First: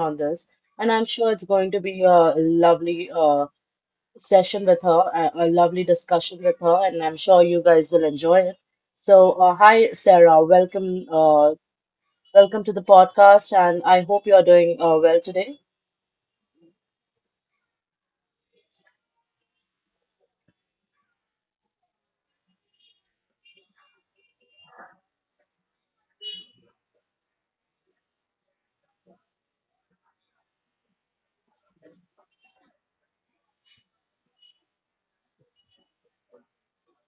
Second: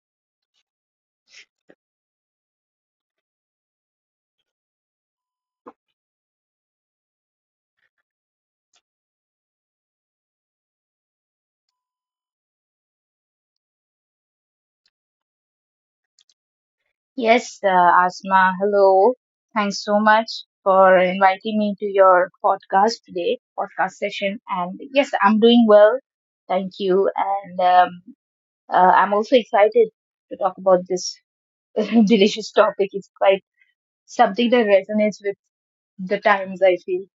on this. And I'm sure it's going to be a lovely session with her, a lovely discussion with her, and I'm sure you guys will enjoy it. So, hi, Sarah. Welcome, welcome to the podcast, and I hope you are doing well today. Yes, Asma, hello. Thanks so much for inviting me to your podcast session. And yes, I'm doing well. Thank you. And I'm also excited to talk about this delicious topic. It's quite something that resonates with the times, I feel.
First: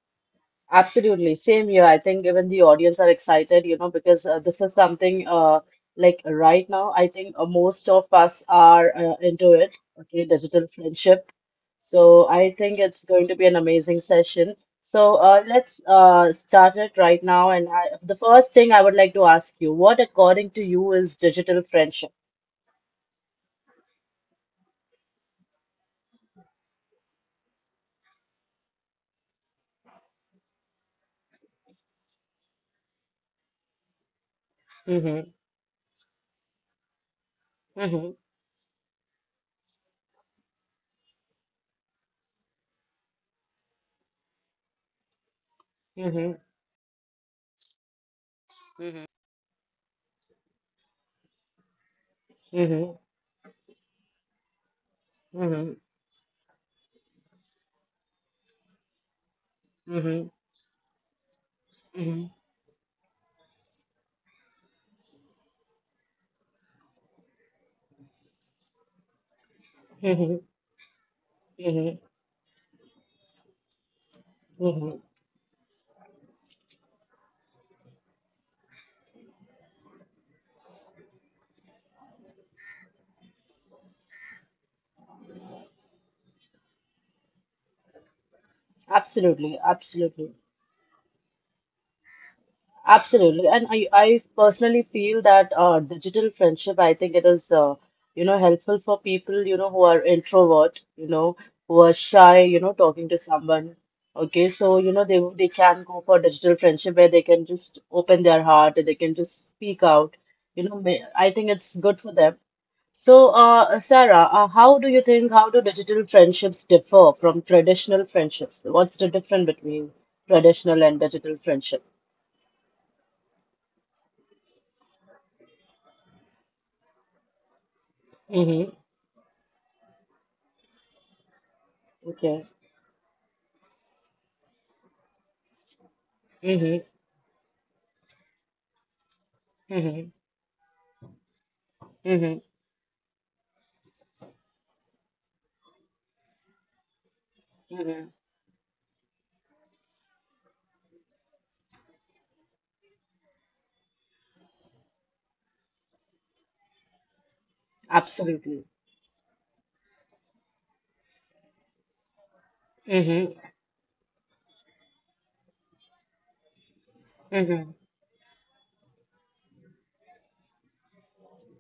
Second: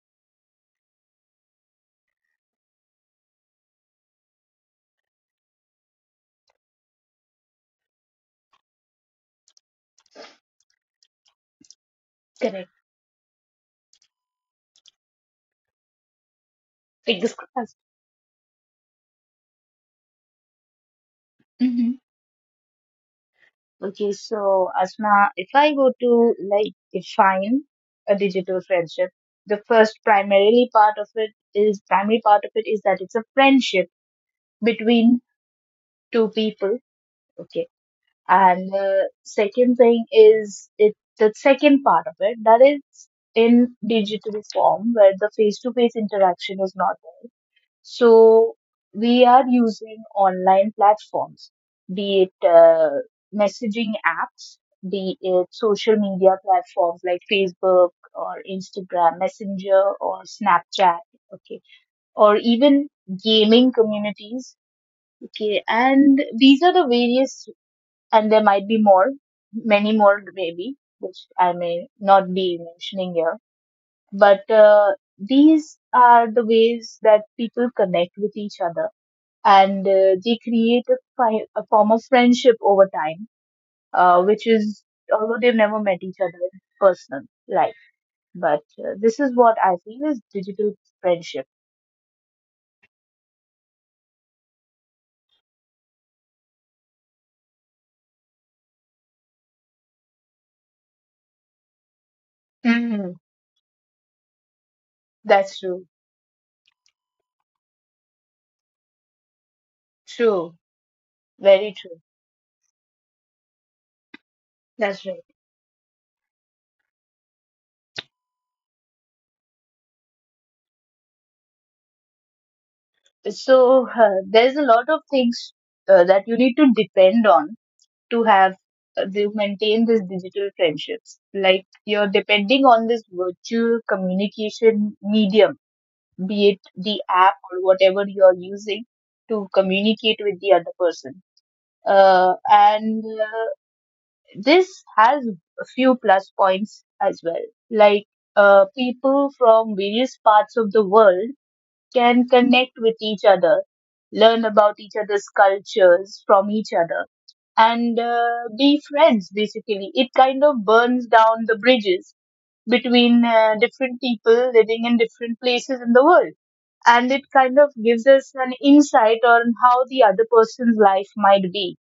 Absolutely. Same here. I think even the audience are excited, you know, because this is something like right now, I think most of us are into it, okay, digital friendship. So I Correct. think it's going to be an amazing session. So let's start it right Fingers now. crossed. The first thing I would like to ask you, what according to you is digital Mm-hmm. friendship? Okay, so Asma, if I go to like define a digital friendship, the first primarily part of it is primary part of it is that it's a friendship between hmm two people. Okay, hmm hmm and second thing is it the second part of it that is in digital form where the face to face interaction is not there, so hmm we are using online platforms, be it messaging apps, be it Mm-hmm. social media platforms like Facebook or Instagram Messenger or Mm-hmm. Snapchat, okay, or hmm even gaming communities, okay. And these are the various, and there might be more, many more hmm maybe, which I may hmm not be mentioning here, but hmm these are the ways that people connect with each other, and they create a, a form of friendship over time, which is although they've never met each other in personal life. But this is what I Absolutely, feel is absolutely, digital friendship. absolutely. I personally feel that digital friendship, I think it is, helpful for people, you know, who are introvert, you know, who are shy, you know, Hmm. talking to someone. Okay, so, you know, That's they true. can go for digital friendship where they can just open their heart and they can just speak out. True. You know, I think Very it's true. good for them. So, Sarah, That's right. How do digital friendships differ from traditional friendships? What's the difference between traditional and digital friendship? So there's a lot of things that you need to depend on to have Mm-hmm. To maintain these digital friendships. Like you're Okay. depending on this virtual communication medium, be it the Mm-hmm. app or whatever you are using to communicate Mm-hmm. with the other person. Mm-hmm. And This has a few plus points as well. Like Mm-hmm. People from various parts of the world can connect with each other, learn about each other's cultures from each other, and Absolutely. be friends basically. It kind of burns down the bridges between Mm-hmm. Different people living in different places in the world, and it kind of Mm-hmm. gives us an insight on how the other person's life might be,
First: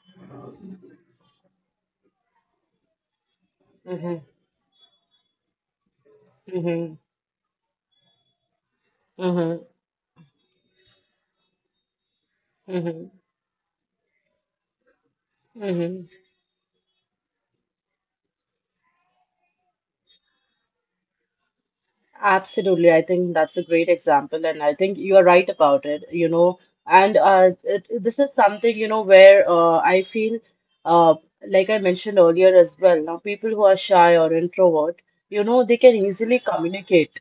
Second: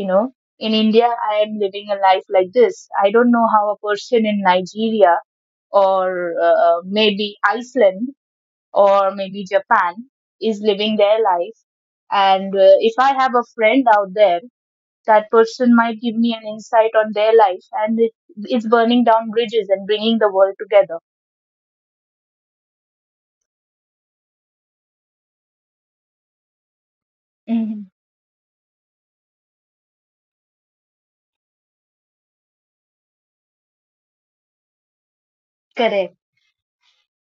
you know. In India, I am living a life like this. I don't know how a Mm-hmm. person in Nigeria or maybe Iceland or maybe Mm-hmm. Japan is living their life, and if I Mm-hmm. have a friend out there, that person might Mm-hmm. give me an insight on their life, and it's burning down bridges and bringing the world together. Absolutely. I think that's a great example, and I think you are right about it, you know. And Hmm. it, this is something, you know, where I feel, uh, like I mentioned earlier as well, now people who are shy or introvert, you know, they can Correct. easily communicate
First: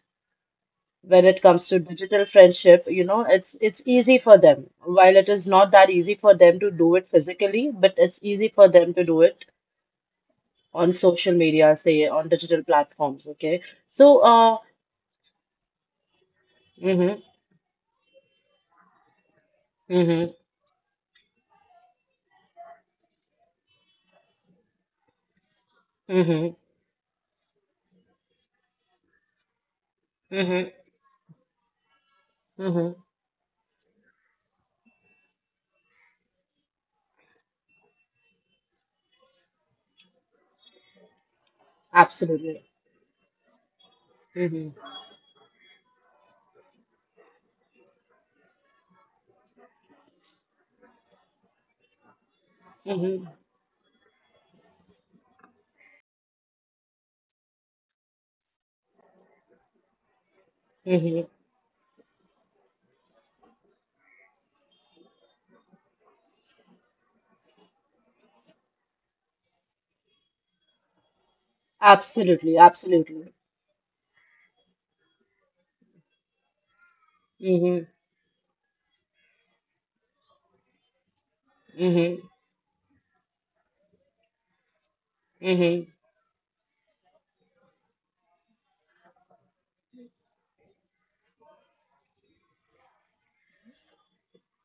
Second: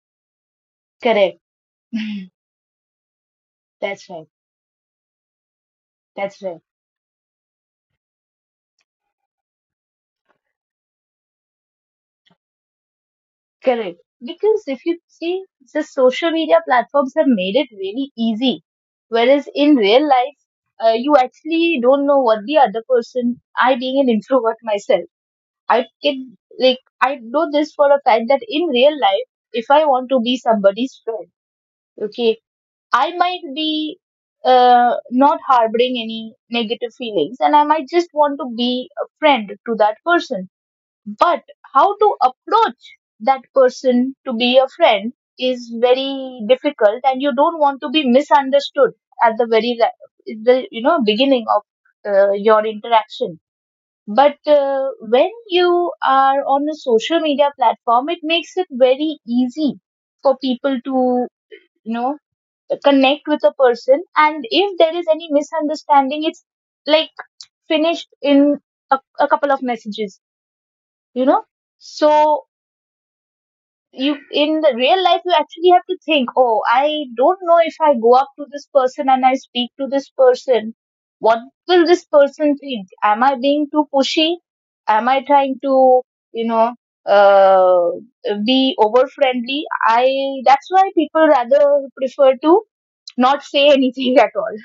when Correct. it comes to digital friendship, you know, it's That's easy right. for them. While it is not that easy for That's them right. to do it physically, but it's easy for them to do it on social media, say on digital platforms, okay? So, Correct. Because if you see, the social media mm-hmm, platforms have made it really easy. Whereas in mm-hmm, real life, you actually don't know what the other person, I being an introvert myself, I can, mm-hmm. like, I know this for a fact that in real life, if I want to be Mm-hmm. somebody's friend, okay, Mm-hmm. I might be not harboring any negative feelings, and I might just want to be a friend to that person, but how to Absolutely. approach that person to Mm-hmm. be a friend is very difficult, and you don't want to be misunderstood at the you know beginning of your Mm-hmm. interaction. But when you are on a social media platform, it makes it very easy for people Mm-hmm. to, you know, connect with a person, and if there is any misunderstanding, it's like finished in a couple of messages. You know, so Absolutely. Absolutely. you in the real life, you actually have to think, oh, I don't know if Mm-hmm. I go up to this person and I speak to this person, what will this Mm-hmm. person think? Am I being too pushy? Am I trying to, Mm-hmm. you know, uh, be over friendly? I that's why people rather prefer to not say anything at all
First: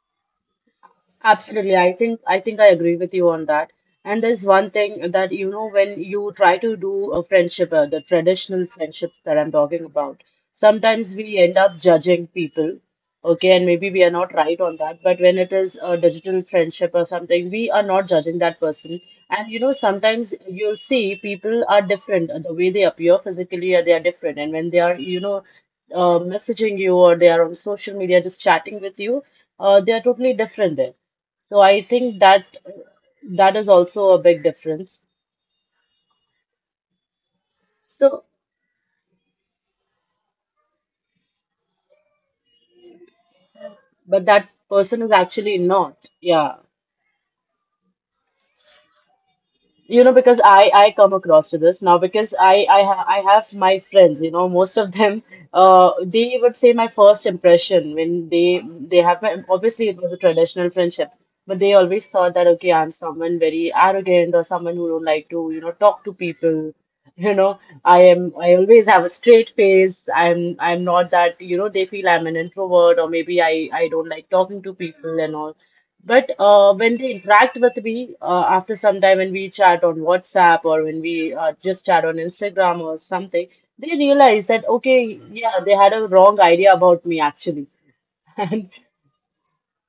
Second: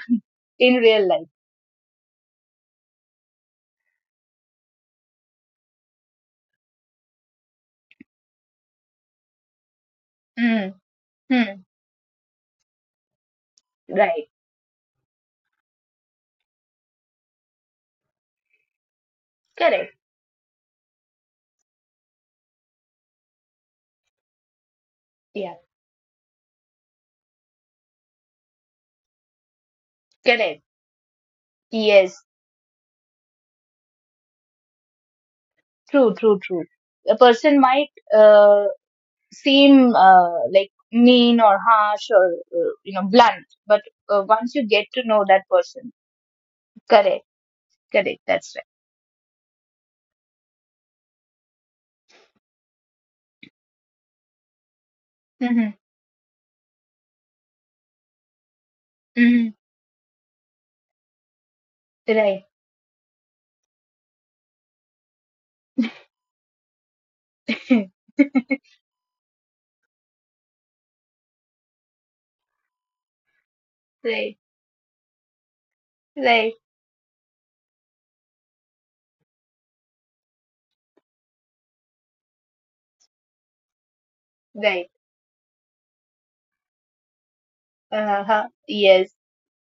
in real life. Absolutely. I think I think I agree with you on that. And there's one thing that you know when you try to do a friendship, the traditional friendships that I'm talking about, Mm. sometimes we end Hmm. up judging people. Okay, and maybe we are Right. not right on that, but when it is a digital friendship or something, we are not judging that person. And you know, Correct. sometimes you'll see people are different. The way they appear physically, they are different. And when they are, you know, Yeah. Messaging you or they are on social media just chatting with you, they are totally Correct. different there. So I think Yes. that that is also a big difference. True, true, true. A person might So, uh, seem like mean or harsh or you know blunt, but but that once you get person is to know actually that person. not. Yeah. Correct. Correct. That's You know because I come across to this now because I have my friends, you know, most of them right. Mm-hmm. They would say my first impression when they have my, Mm-hmm. obviously it was a traditional friendship, but they always thought that Right. okay, I'm someone very arrogant or someone who don't like to, you know, talk to people, you know, I always have a straight face. I'm not that, you know, they feel I'm an introvert or maybe I don't like Right. talking to people and all. But Right. When they interact with me after some time, when we chat on WhatsApp or when we just chat on Instagram or something, they realize that, Right. okay, yeah, they had a wrong idea about me actually. Uh-huh. And Yes.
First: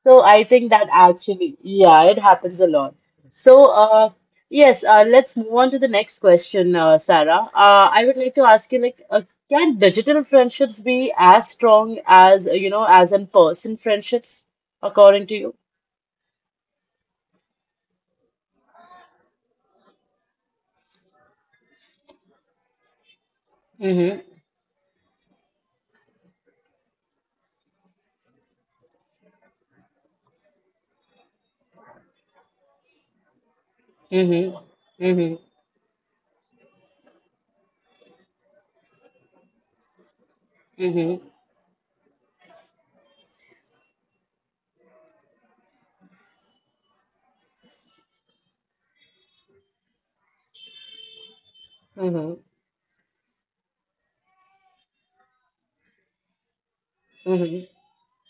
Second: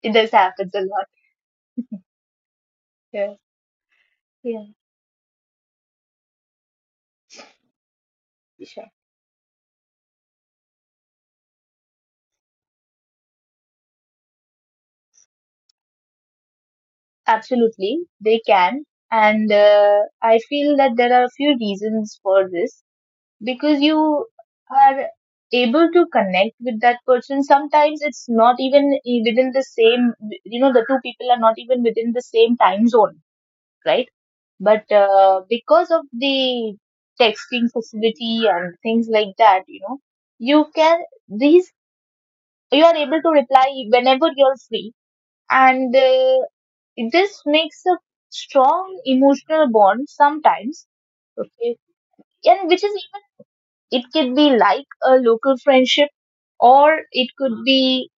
It so does I happen think a that lot. actually, yeah, it happens a lot. Yeah. So, Yeah. yes, let's move on to the next question, Sarah. I would like to ask you, Sure. Can digital friendships be as strong as, you know, as in person friendships, according to you? Absolutely they can. And I feel that there are a few reasons for this, because you hmm are able to connect with that person, sometimes it's not even within the same, you know, the two people are not even within the same time zone, right, Mhm. but Mhm. Because of the texting facility and things like that, you know, you can Mhm. these you are able to reply whenever you're free, and this makes a strong emotional bond sometimes, okay, Mhm. and which is even it can be like a local friendship, or it Mhm. could be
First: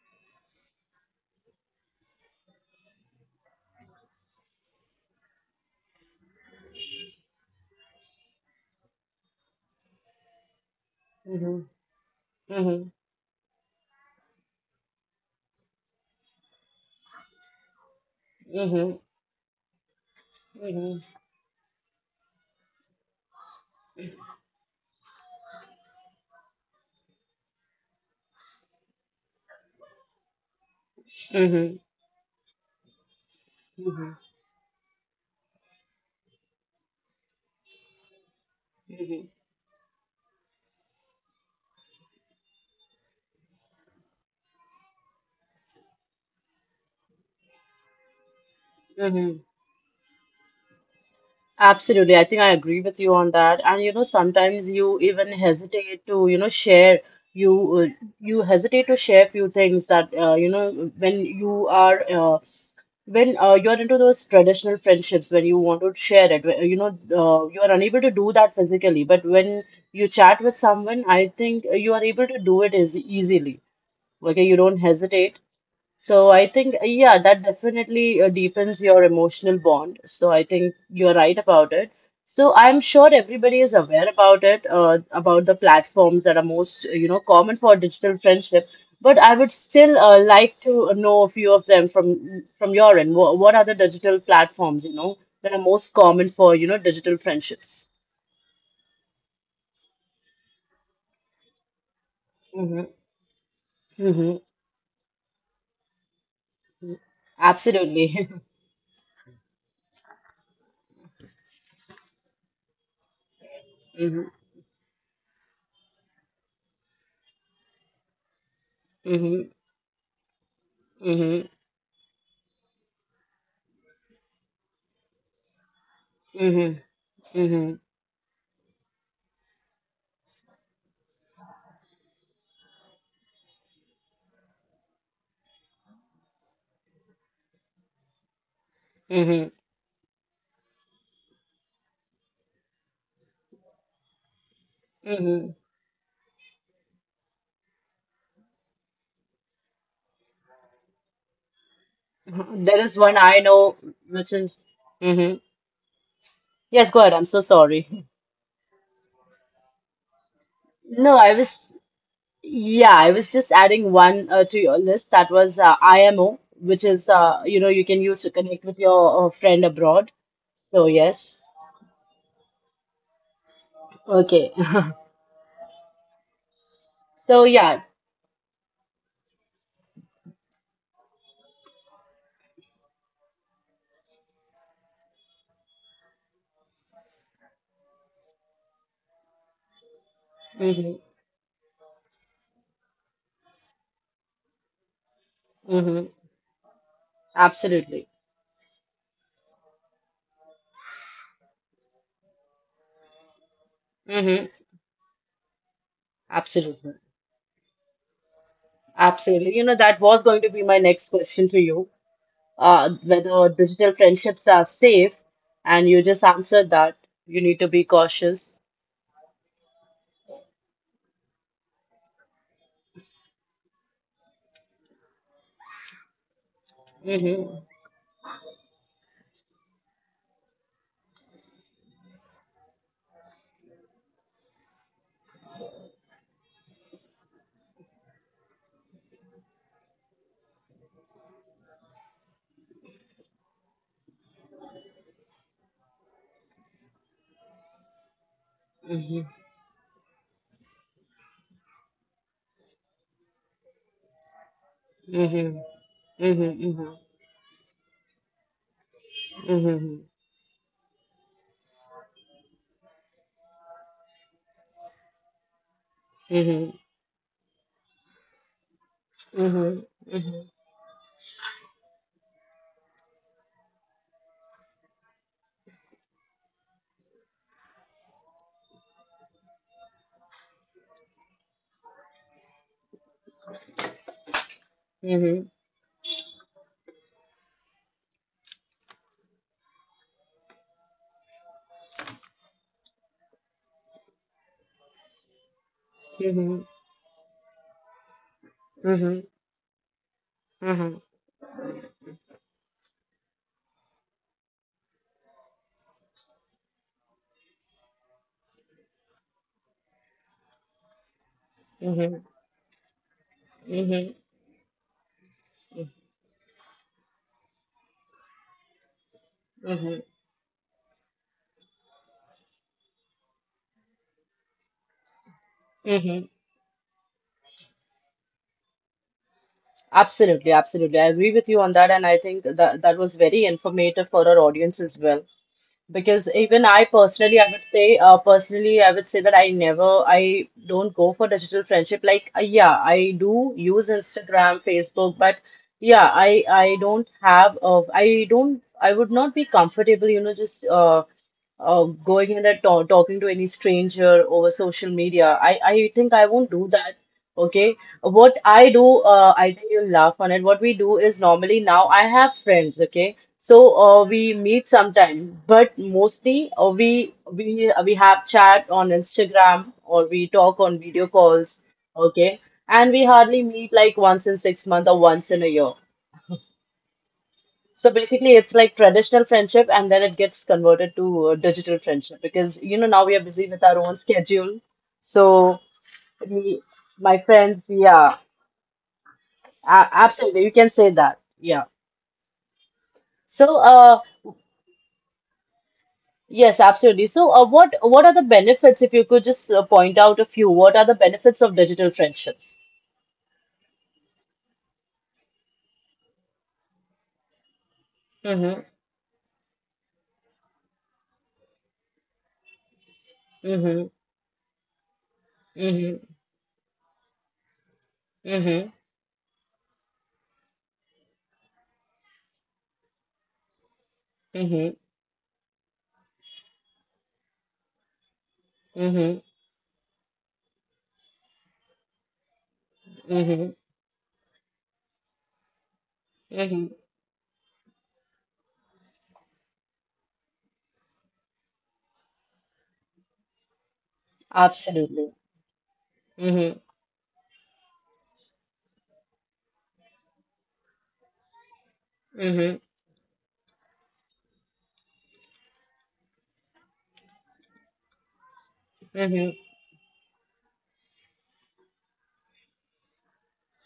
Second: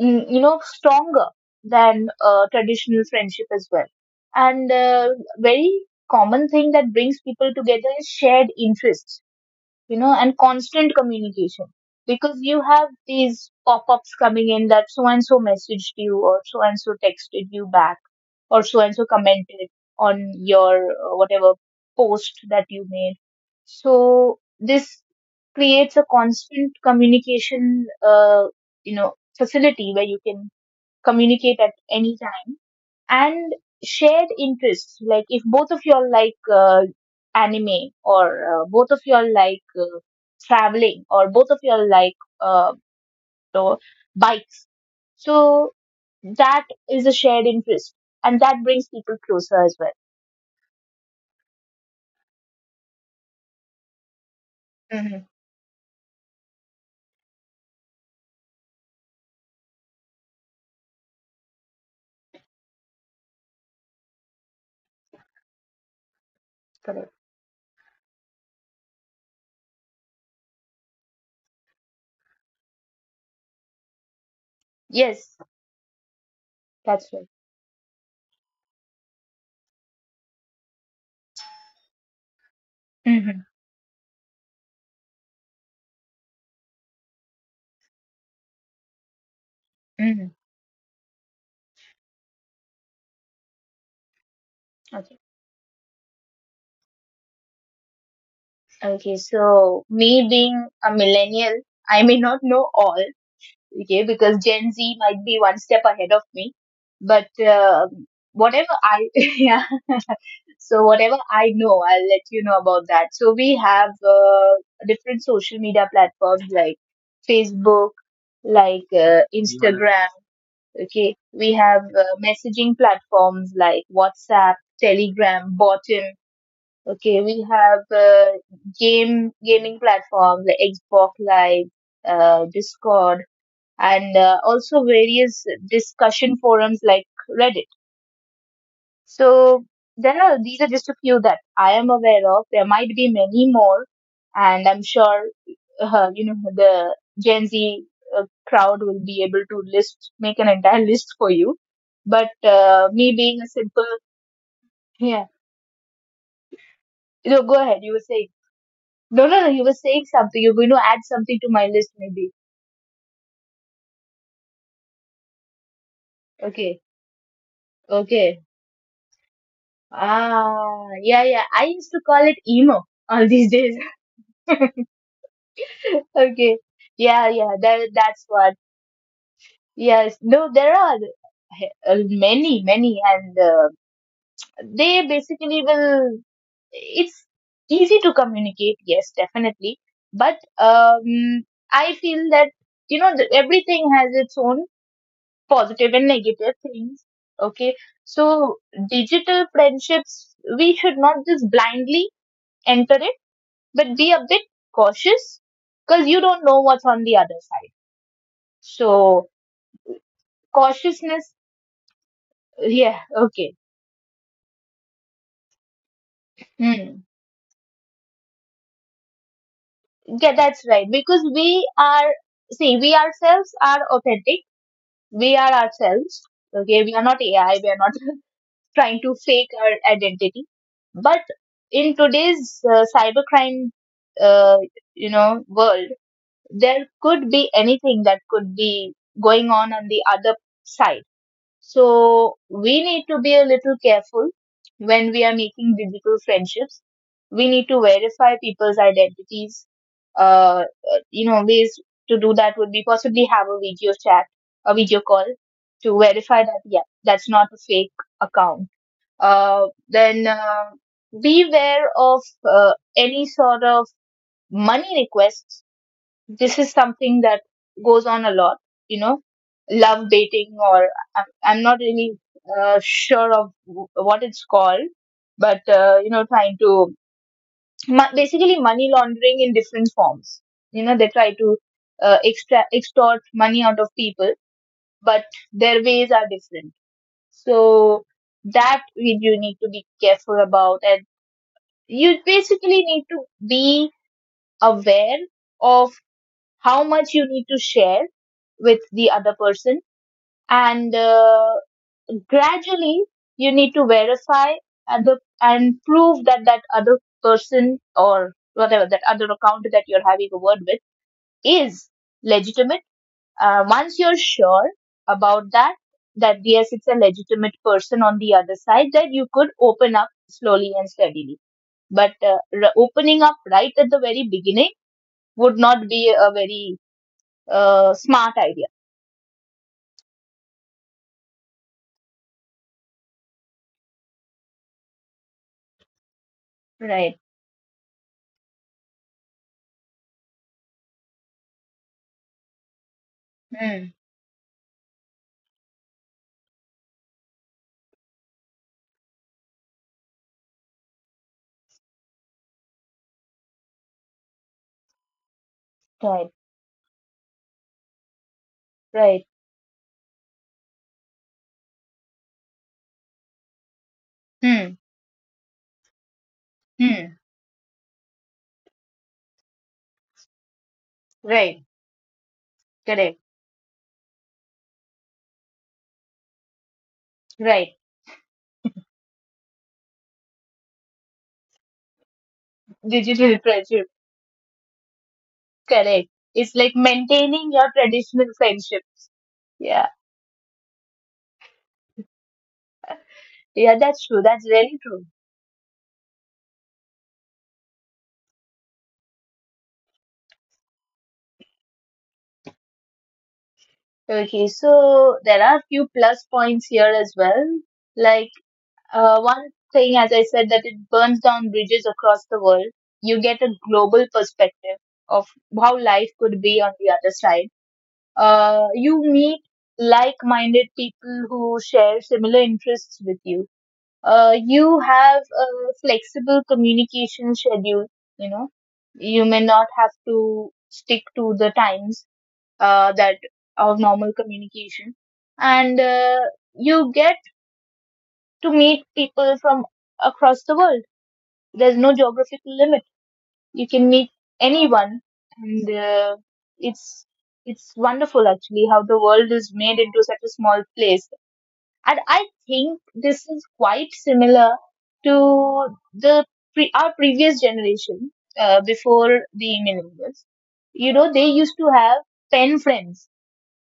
mm, you know stronger than traditional friendship as well. And very common thing that brings people together is shared interests, you know, and constant communication, Mhm. because you Mhm. have Mhm. these pop ups coming in that so and so messaged you, or so and so texted you back, or so and Mhm. so commented on your whatever post that you made. So this creates a constant communication, you know, facility where you can communicate at Mhm. any time, and Mhm. shared interests, like if both of y'all like anime, or both of y'all Mhm. like traveling, or both of y'all like uh, the bikes, so that is a shared interest, and that brings people Mhm. closer as well. Absolutely. I think I agree with you on that. And you know, sometimes you Mm-hmm. even hesitate to, you know, share. You you hesitate to share few things that when you are when you're into those traditional friendships when you want to share it you know Correct. You are unable to do that physically but when you chat with someone I think you are able to do it as easily, okay, you don't hesitate. Yes. So I think, That's yeah, right. that definitely deepens your emotional bond. So I think you're right about it. So I'm sure Mm-hmm. everybody is aware about it, about the platforms that are most, you know, common for digital friendship. But I would still Mm-hmm. like to know a few of them from your end. What are the digital platforms, you know, Okay. that are most common for, you know, digital friendships? Okay, so me being a millennial, I may not know Mm-hmm. all, okay, Mm-hmm. because Gen Z might be one step ahead of me. But Absolutely. Yeah, so whatever I know, I'll let you know about that. So we have different social media platforms like Facebook, like Mm-hmm. Instagram, okay. Mm-hmm. We have messaging platforms like WhatsApp, Telegram, Bottom. Mm-hmm. Okay, we Mm-hmm. have game gaming platforms like Xbox Live, Discord, and also various discussion forums like Reddit. Mm-hmm. So there are these are just a few that I am aware of. There might be many more, and I'm sure Mm-hmm. You know the Gen Z crowd will be able to list make an entire list for you. But There is me one being a I simple know, which is, yeah, hmm Yes, go ahead. I'm no, so go ahead. You were sorry. saying no, no, no. You were saying something. You're going to add No, something I to my was, list, maybe. yeah, I was just adding one to your list. That was IMO, Okay, which is, you can use okay. to connect with your friend abroad. Ah, So, yeah, yeah. yes. I used to call it emo all these days. Okay. Okay. Yeah, yeah, So, that, yeah. that's what yes no there are uh, many many, and they basically will it's easy to communicate, yes definitely, but hmm um I feel that, you know, the, everything has its own positive and hmm negative things, okay, Absolutely. so digital friendships we should not just blindly enter it, but be a bit hmm cautious, because you don't know what's Absolutely. on the other side, so Absolutely. You know, that was going to be my next cautiousness. question to you. Yeah. Whether Okay. digital friendships are safe, and you just answered Hmm. that you need to be cautious. Yeah, that's right, because we are see we ourselves are authentic, we are ourselves, okay, we are not AI, we Mm-hmm. are not trying to fake our identity, but in today's cybercrime uh, you know world, there could be anything that could be going on the other side. So we need to be a little careful when we are making digital friendships. We need to verify people's Mm-hmm. identities. Uh, you know, ways to do that would be possibly have a video chat, a video call Mm-hmm. to verify that, yeah, Mm-hmm. that's not a fake account. Mm-hmm. Mm-hmm. Then Beware of any sort of money requests, this Mm-hmm. is Mm-hmm. something that goes on a lot, you know, Mm-hmm. love Mm-hmm. dating or i'm I'm not really sure of what it's called, but you know trying to basically money laundering in different forms, you know they try to extort money out of people, but Mm-hmm. their ways are different, so that we do need to be careful about, and you basically need to be aware of Mm-hmm. how much you need to share with the other person, and Mm-hmm. Gradually you need to verify and prove that that other person, or whatever that other account that you're having a word with, is legitimate. Once you're Mm-hmm. sure about that, that yes it's a legitimate person on the other side, that you could open up Mm-hmm. slowly and steadily. But opening up right at the very beginning would not be a Mm-hmm. very smart idea. Absolutely, absolutely. I agree with you on that, and I think that that was very informative for our audience as well. Because even I Right. personally, I would say, personally, I would say that I never, I don't go for digital friendship. Like, yeah, I do Hmm. use Instagram, Facebook, but yeah, I don't have, I don't, I would not be comfortable, you know, just going in and ta talking to any stranger over social media. Right. I think I won't do that. Okay. What I Right. do, I think you'll laugh on it. What we do is normally now I have friends. Okay. So we Hmm. meet sometime, but mostly Hmm. We have chat on Instagram or we talk on video Right. calls. Okay. Correct. And we hardly meet like once in 6 months or once in a year. Right. So basically, it's like traditional friendship, and then it gets converted to digital friendship because you know now Digital we are busy friendship. with our own schedule. So Correct. It's like we, my maintaining your friends, traditional yeah, friendship. Yeah. a absolutely, you can say that, yeah. Yeah, So, that's true. That's really true. yes, absolutely. So, what are the benefits? If you could just point out a few, what are the benefits of digital friendships? Okay, so there are a few plus points here as well. Like Mm-hmm, one thing, as I said, that it burns down bridges across the world. You get a mm-hmm, global perspective of how life mm-hmm, could be on the other side. Mm-hmm, You meet like-minded people who share similar interests with you. You mm-hmm, have a flexible communication schedule, you know, you mm-hmm, may not have to stick to the times that mm-hmm, of normal communication. And mm-hmm. You get to meet people from across the world. There's no geographical limit. You can meet Absolutely. anyone, and Mm-hmm, it's it's wonderful actually how the world is made into such a small place. And I mm-hmm, think this is quite similar to the our previous generation, before mm-hmm, the millennials. You know, they used to have pen friends.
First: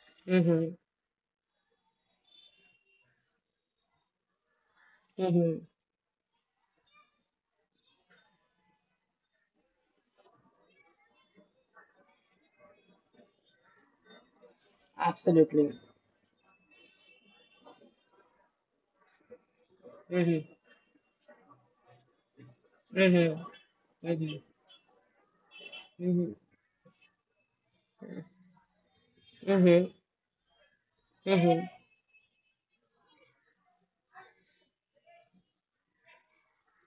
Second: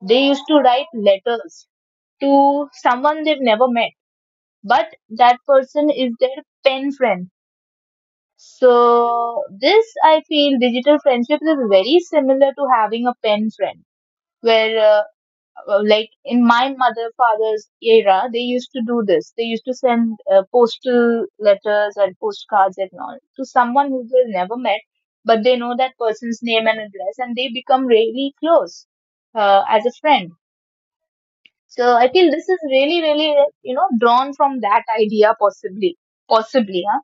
They used to write letters to someone they've never met, but that mm-hmm, person is their pen friend. So this, I feel, digital friendship is very similar to having a pen friend, where absolutely. like in my mother father's era, they used to do this. They used to send Mm-hmm. postal letters and postcards and all to Mm-hmm. someone who they Mm-hmm. never met, but they know that person's Mm-hmm. name and address, and they become really close as a Mm-hmm. friend. So I feel this is really really, you know, drawn from that idea possibly. Possibly, huh?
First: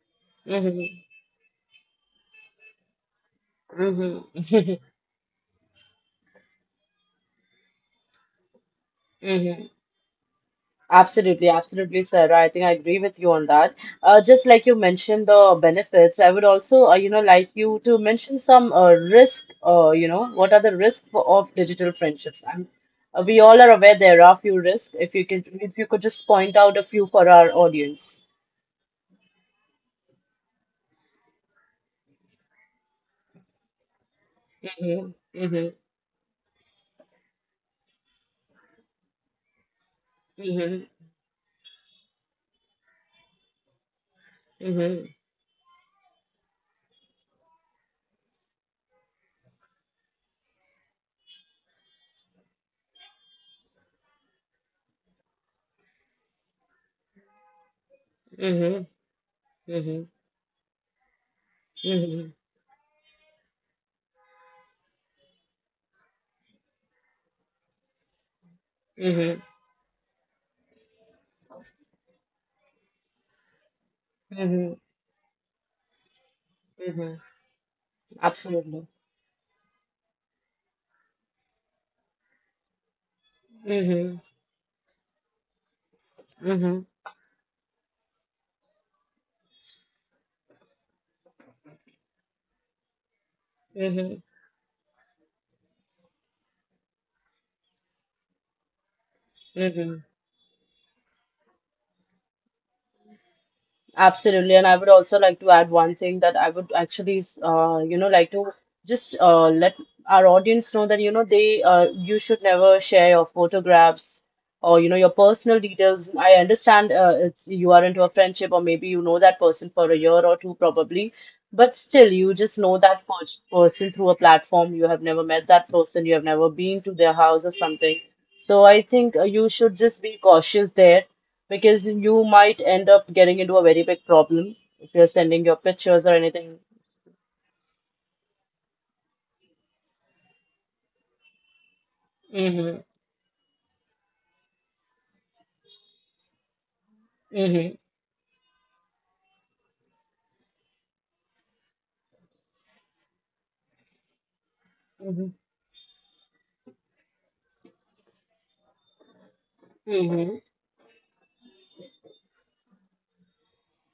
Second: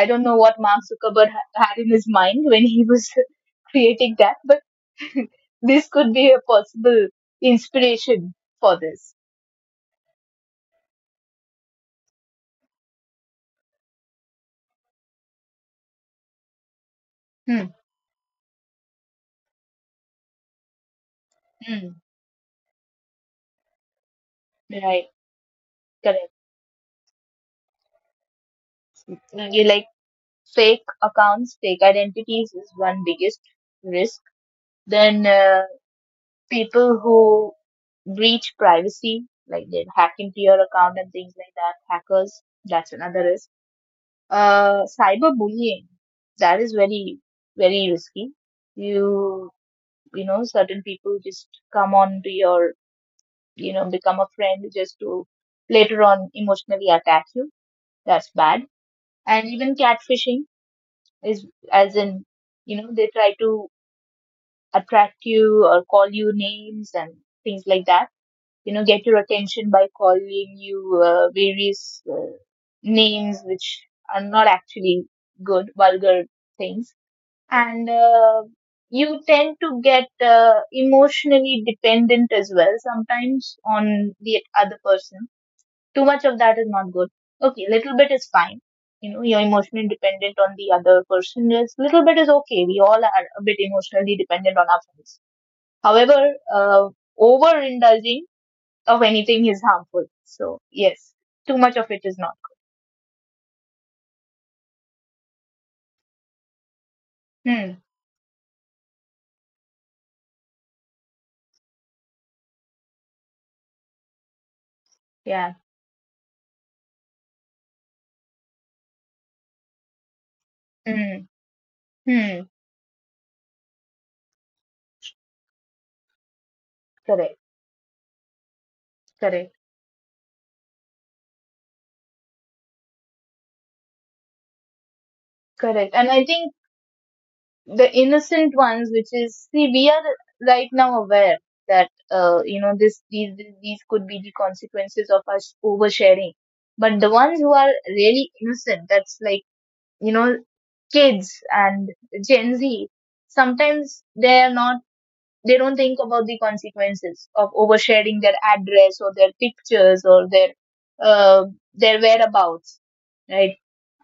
I don't know what Mark Mm-hmm. Zuckerberg had in his mind when he was creating that, but Mm-hmm. this could be a possible inspiration for this. Mm-hmm. Absolutely, absolutely, Sarah. I think I agree with you on that. Just like you mentioned the benefits, I would also, like Hmm. you to mention some risk. You know, what are the risks for, of digital Hmm. friendships? We all are aware there are a few risks. Right. If you can, if you could just Correct. point out a few for our audience. Mm. You like fake accounts, fake identities is one biggest risk. Mm-hmm. Then Mm-hmm. people who breach privacy, like they hack into your Mm-hmm. account and things like that. Hackers, that's another risk. Mm-hmm. Cyberbullying, that is very very risky. You you know certain people just come on to your, you know, become a friend just to later on emotionally attack you. That's bad. Mm-hmm. And even catfishing is, as in, Mm-hmm. you know, they try to attract you or call you names and things like that, you know, get your Mm-hmm. attention by calling you various names, which are not Mm-hmm. actually good, vulgar things. Mm-hmm. And Absolutely. you tend to get emotionally dependent as well sometimes on Mm-hmm. the other person. Too much of that is Mm-hmm. not good. Okay, little bit is fine. You know, you're emotionally dependent on the other person. Is little bit is okay. We all are a bit emotionally Mm-hmm. dependent on our friends. However, uh, overindulging of anything is harmful. Mm-hmm. So yes, too much of it is not. Absolutely, and I would also like to add one thing that I would actually, Hmm. Like to just let our audience know that, you know, you should never share your photographs or, you know, your Yeah. personal details. I understand it's you are into a friendship or maybe you know that person for a year or two probably, Hmm. but still, you Hmm. just know that person through a platform. You have never met that person, you have never been to their Correct. house or something. So I think you Correct. should just be cautious there because you might end up getting into a very big problem if you're sending your Correct. pictures And or I think anything. the innocent ones, which is, see, we are right now aware that, you know, Mm-hmm. this, these could be the consequences of us oversharing. But the ones who are Mm-hmm. really innocent, that's like, you know, kids and Gen Z, sometimes they are not, Mm-hmm. they don't think about the consequences of oversharing their address or their pictures or Mm-hmm. Uh, their whereabouts. Right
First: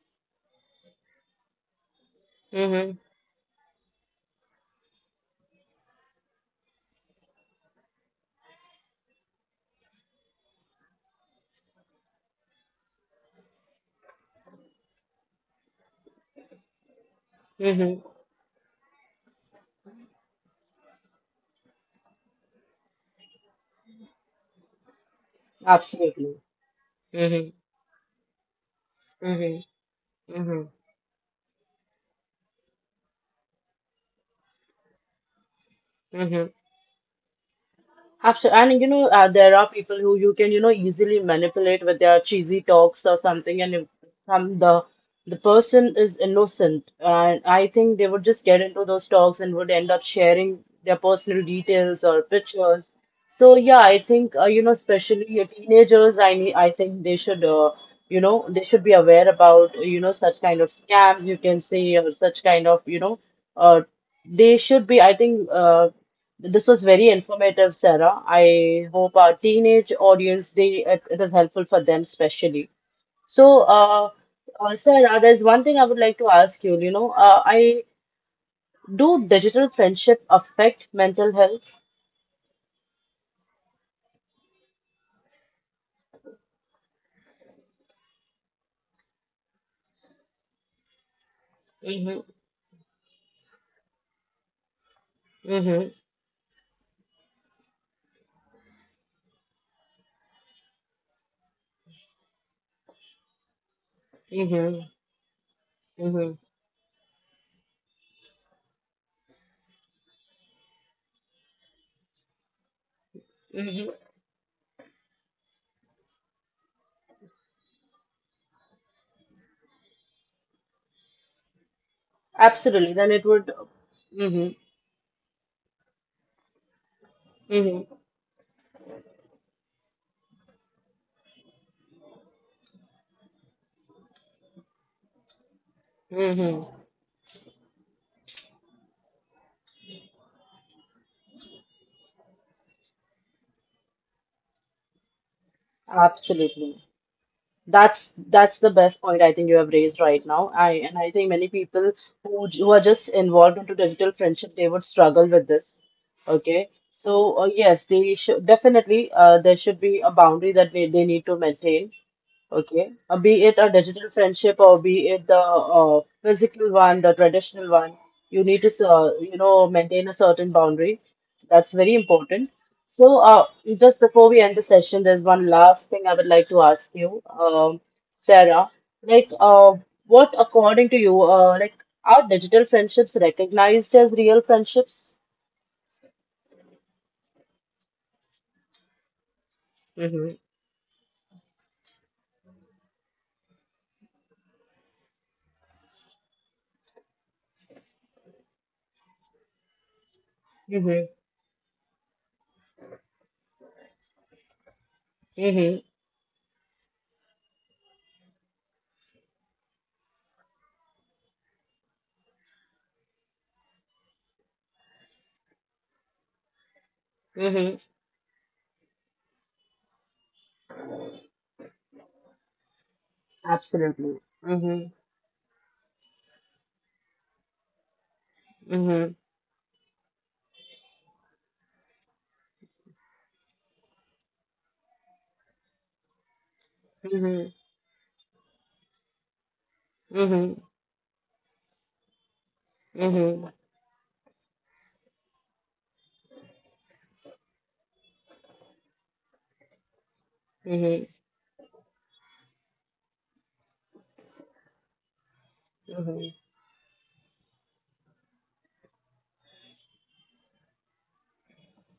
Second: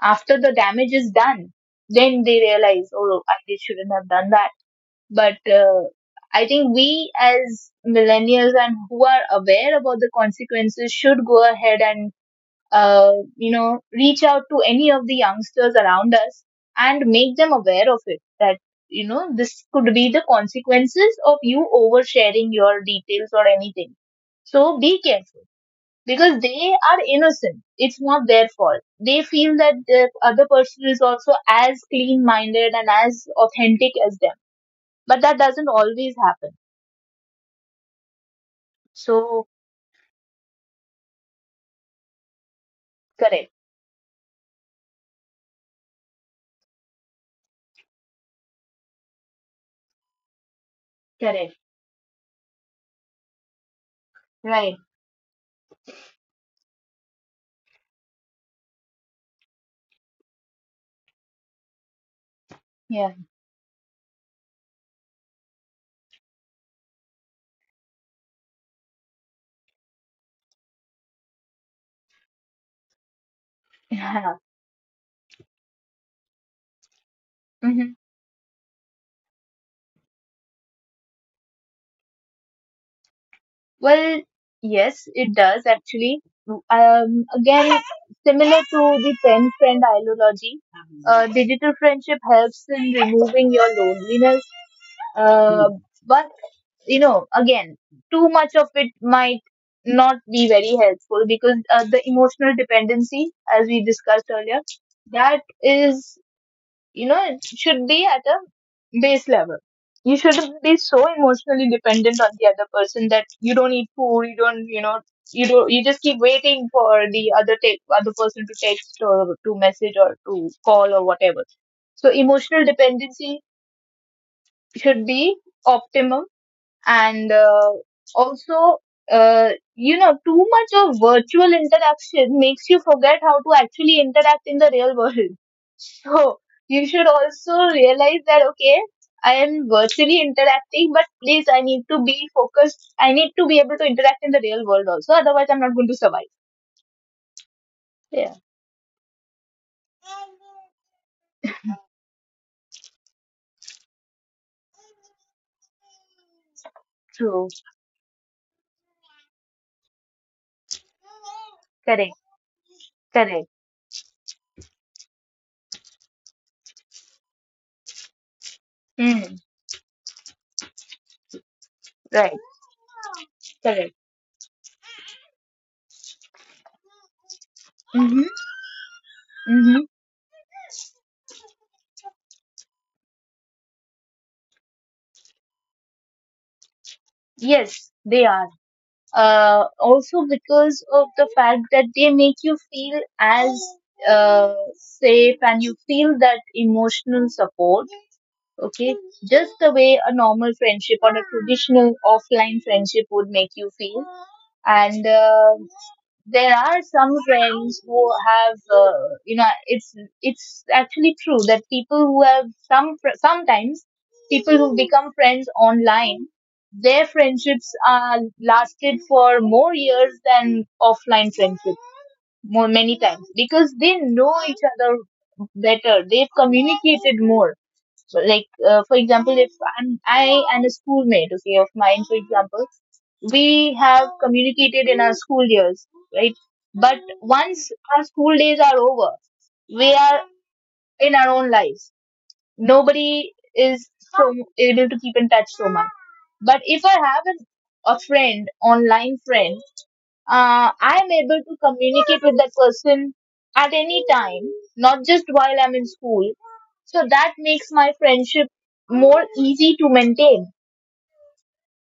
after the damage is done, then they realize, Mm-hmm. oh, I shouldn't have done that. But I think we as millennials and who are aware about the consequences should go ahead and you know, reach out to any of the youngsters around us and make them Mm-hmm. aware of it, that, you know, this could be the consequences of you oversharing your details or anything. So be careful, Absolutely. because they are Mm-hmm. innocent. It's not their fault. They Mm-hmm. feel that the Mm-hmm. other person is also as clean minded and as authentic as them, but that doesn't Mm-hmm. always happen. Absolutely. And you know, there are So people who you can, you know, easily manipulate with their cheesy talks or something, and correct. if some the person is innocent, and I think they would just get into those talks and would end up sharing their personal Correct. details or pictures. So yeah, I think you know, Right. especially your teenagers, I think they should, they should be aware about, you know, such kind of scams you can say or such kind of, you know, Yeah. uh, they should be, I think, this was very informative, Sarah. I hope our teenage audience they it, it is helpful for them especially. So, Yeah. Sarah, there's one thing I would like to ask you. You know, I Hmm. do digital friendship affect mental health? Well, yes, it does actually. Again, similar to the pen friend ideology, digital Mm-hmm. friendship helps in removing your loneliness. Mm-hmm. uh, but, you know, again, too much of it might not be very helpful, because the emotional dependency, as we discussed Mm-hmm. earlier, that Mm-hmm. is, you know, it should be at a base level. You shouldn't be so emotionally dependent on the other person that you Mm-hmm. don't eat food, you don't, you know, you don't, you just keep waiting for the other person to text or to message or to call or whatever. So emotional Absolutely. Then it dependency would. Mm-hmm. should be optimum. And Mm-hmm. also uh, you know, too much of virtual interaction makes you forget how to actually interact in the real world. So Mm-hmm. you should also realize that, okay, I am virtually interacting, but please, I need to be focused. I need to be able to interact in the real world also. Otherwise, I'm not going to survive. Absolutely. Yeah, That's the best point I think you have raised right now. I think many people who who are just involved into digital friendship they would struggle with this. Okay, so true. yes, they should definitely there should be a boundary that they need to maintain. Correct. Okay, be it Correct. a digital friendship or be it the physical one, the traditional one, you need to Mm. Maintain a certain boundary. That's very Right. important. So, Correct. just before we end the session, there's one last thing I would like to ask you, Mm-hmm. Sarah. Like, Mm-hmm. what, according to you, are digital friendships recognized as real friendships? Yes, they are. Mm-hmm. Also because of the fact that they make you feel as safe, and you feel that emotional support, okay, just the way a normal Mm-hmm. friendship or a traditional offline friendship would make you feel. And Mm-hmm. there are some friends who have, you know, it's actually true that people who have some sometimes people who become friends online, their Mm-hmm. friendships are lasted for more years than offline friendships, more many times, because Absolutely. they know Mm-hmm. each other better, they've communicated more. So, like Mm-hmm. for example, if I and a schoolmate, okay, of mine, for example, we have communicated in our school years, right? But Mm-hmm. once our school days are over, we are Mm-hmm. in our own lives. Mm-hmm. Nobody is so able to keep in touch so much. But if I have a friend, online friend, Mm-hmm. I am able to communicate with that person at any time, not just while I'm in Mm-hmm. school. So that makes my friendship more easy to maintain.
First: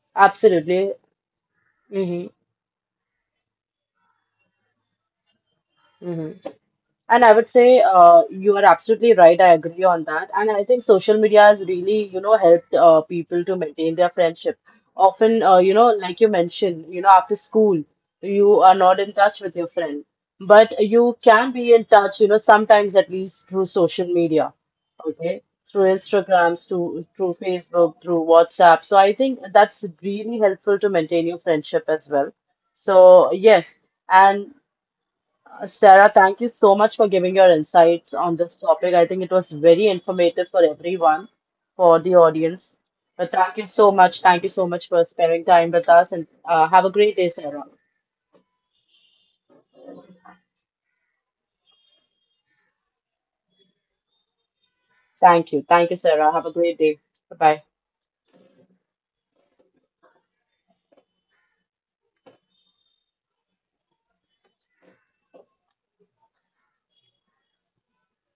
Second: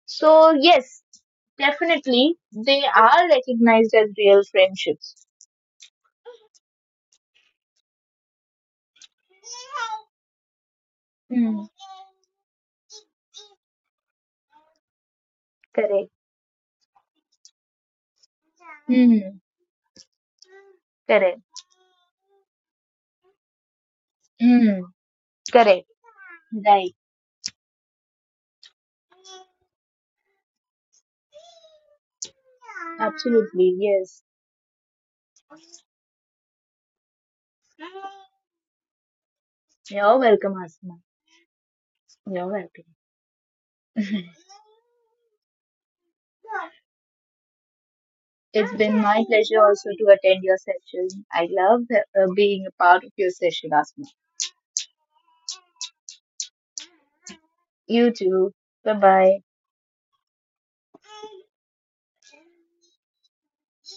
So, Absolutely. yes, Mm-hmm. definitely, they are recognized as real friendships. Mm-hmm. And I would say you are absolutely right. I agree on that. And I think social media has Hmm. really, you know, helped people to maintain their friendship. Often, Correct. like you mentioned, you know, after school, you are not in touch Hmm. with your friend, but you can Correct. be in touch, you know, sometimes at least through social media, Hmm. okay, through Correct. Instagrams, Right. Through Facebook, through WhatsApp. So I think that's really helpful to maintain your friendship as well. So Absolutely. yes. Yes. And Sarah, thank you so much for giving your insights on this topic. I think it was very You're informative welcome, for Asma. everyone, for the You're audience. welcome. But thank you so much. Thank you so much for sparing time with us and have a great day, Sarah. It's been my pleasure also to attend your session. I love being a part of your session, Asma. Thank you. Thank you, Sarah. Have a great day. Bye bye. You too. Bye bye.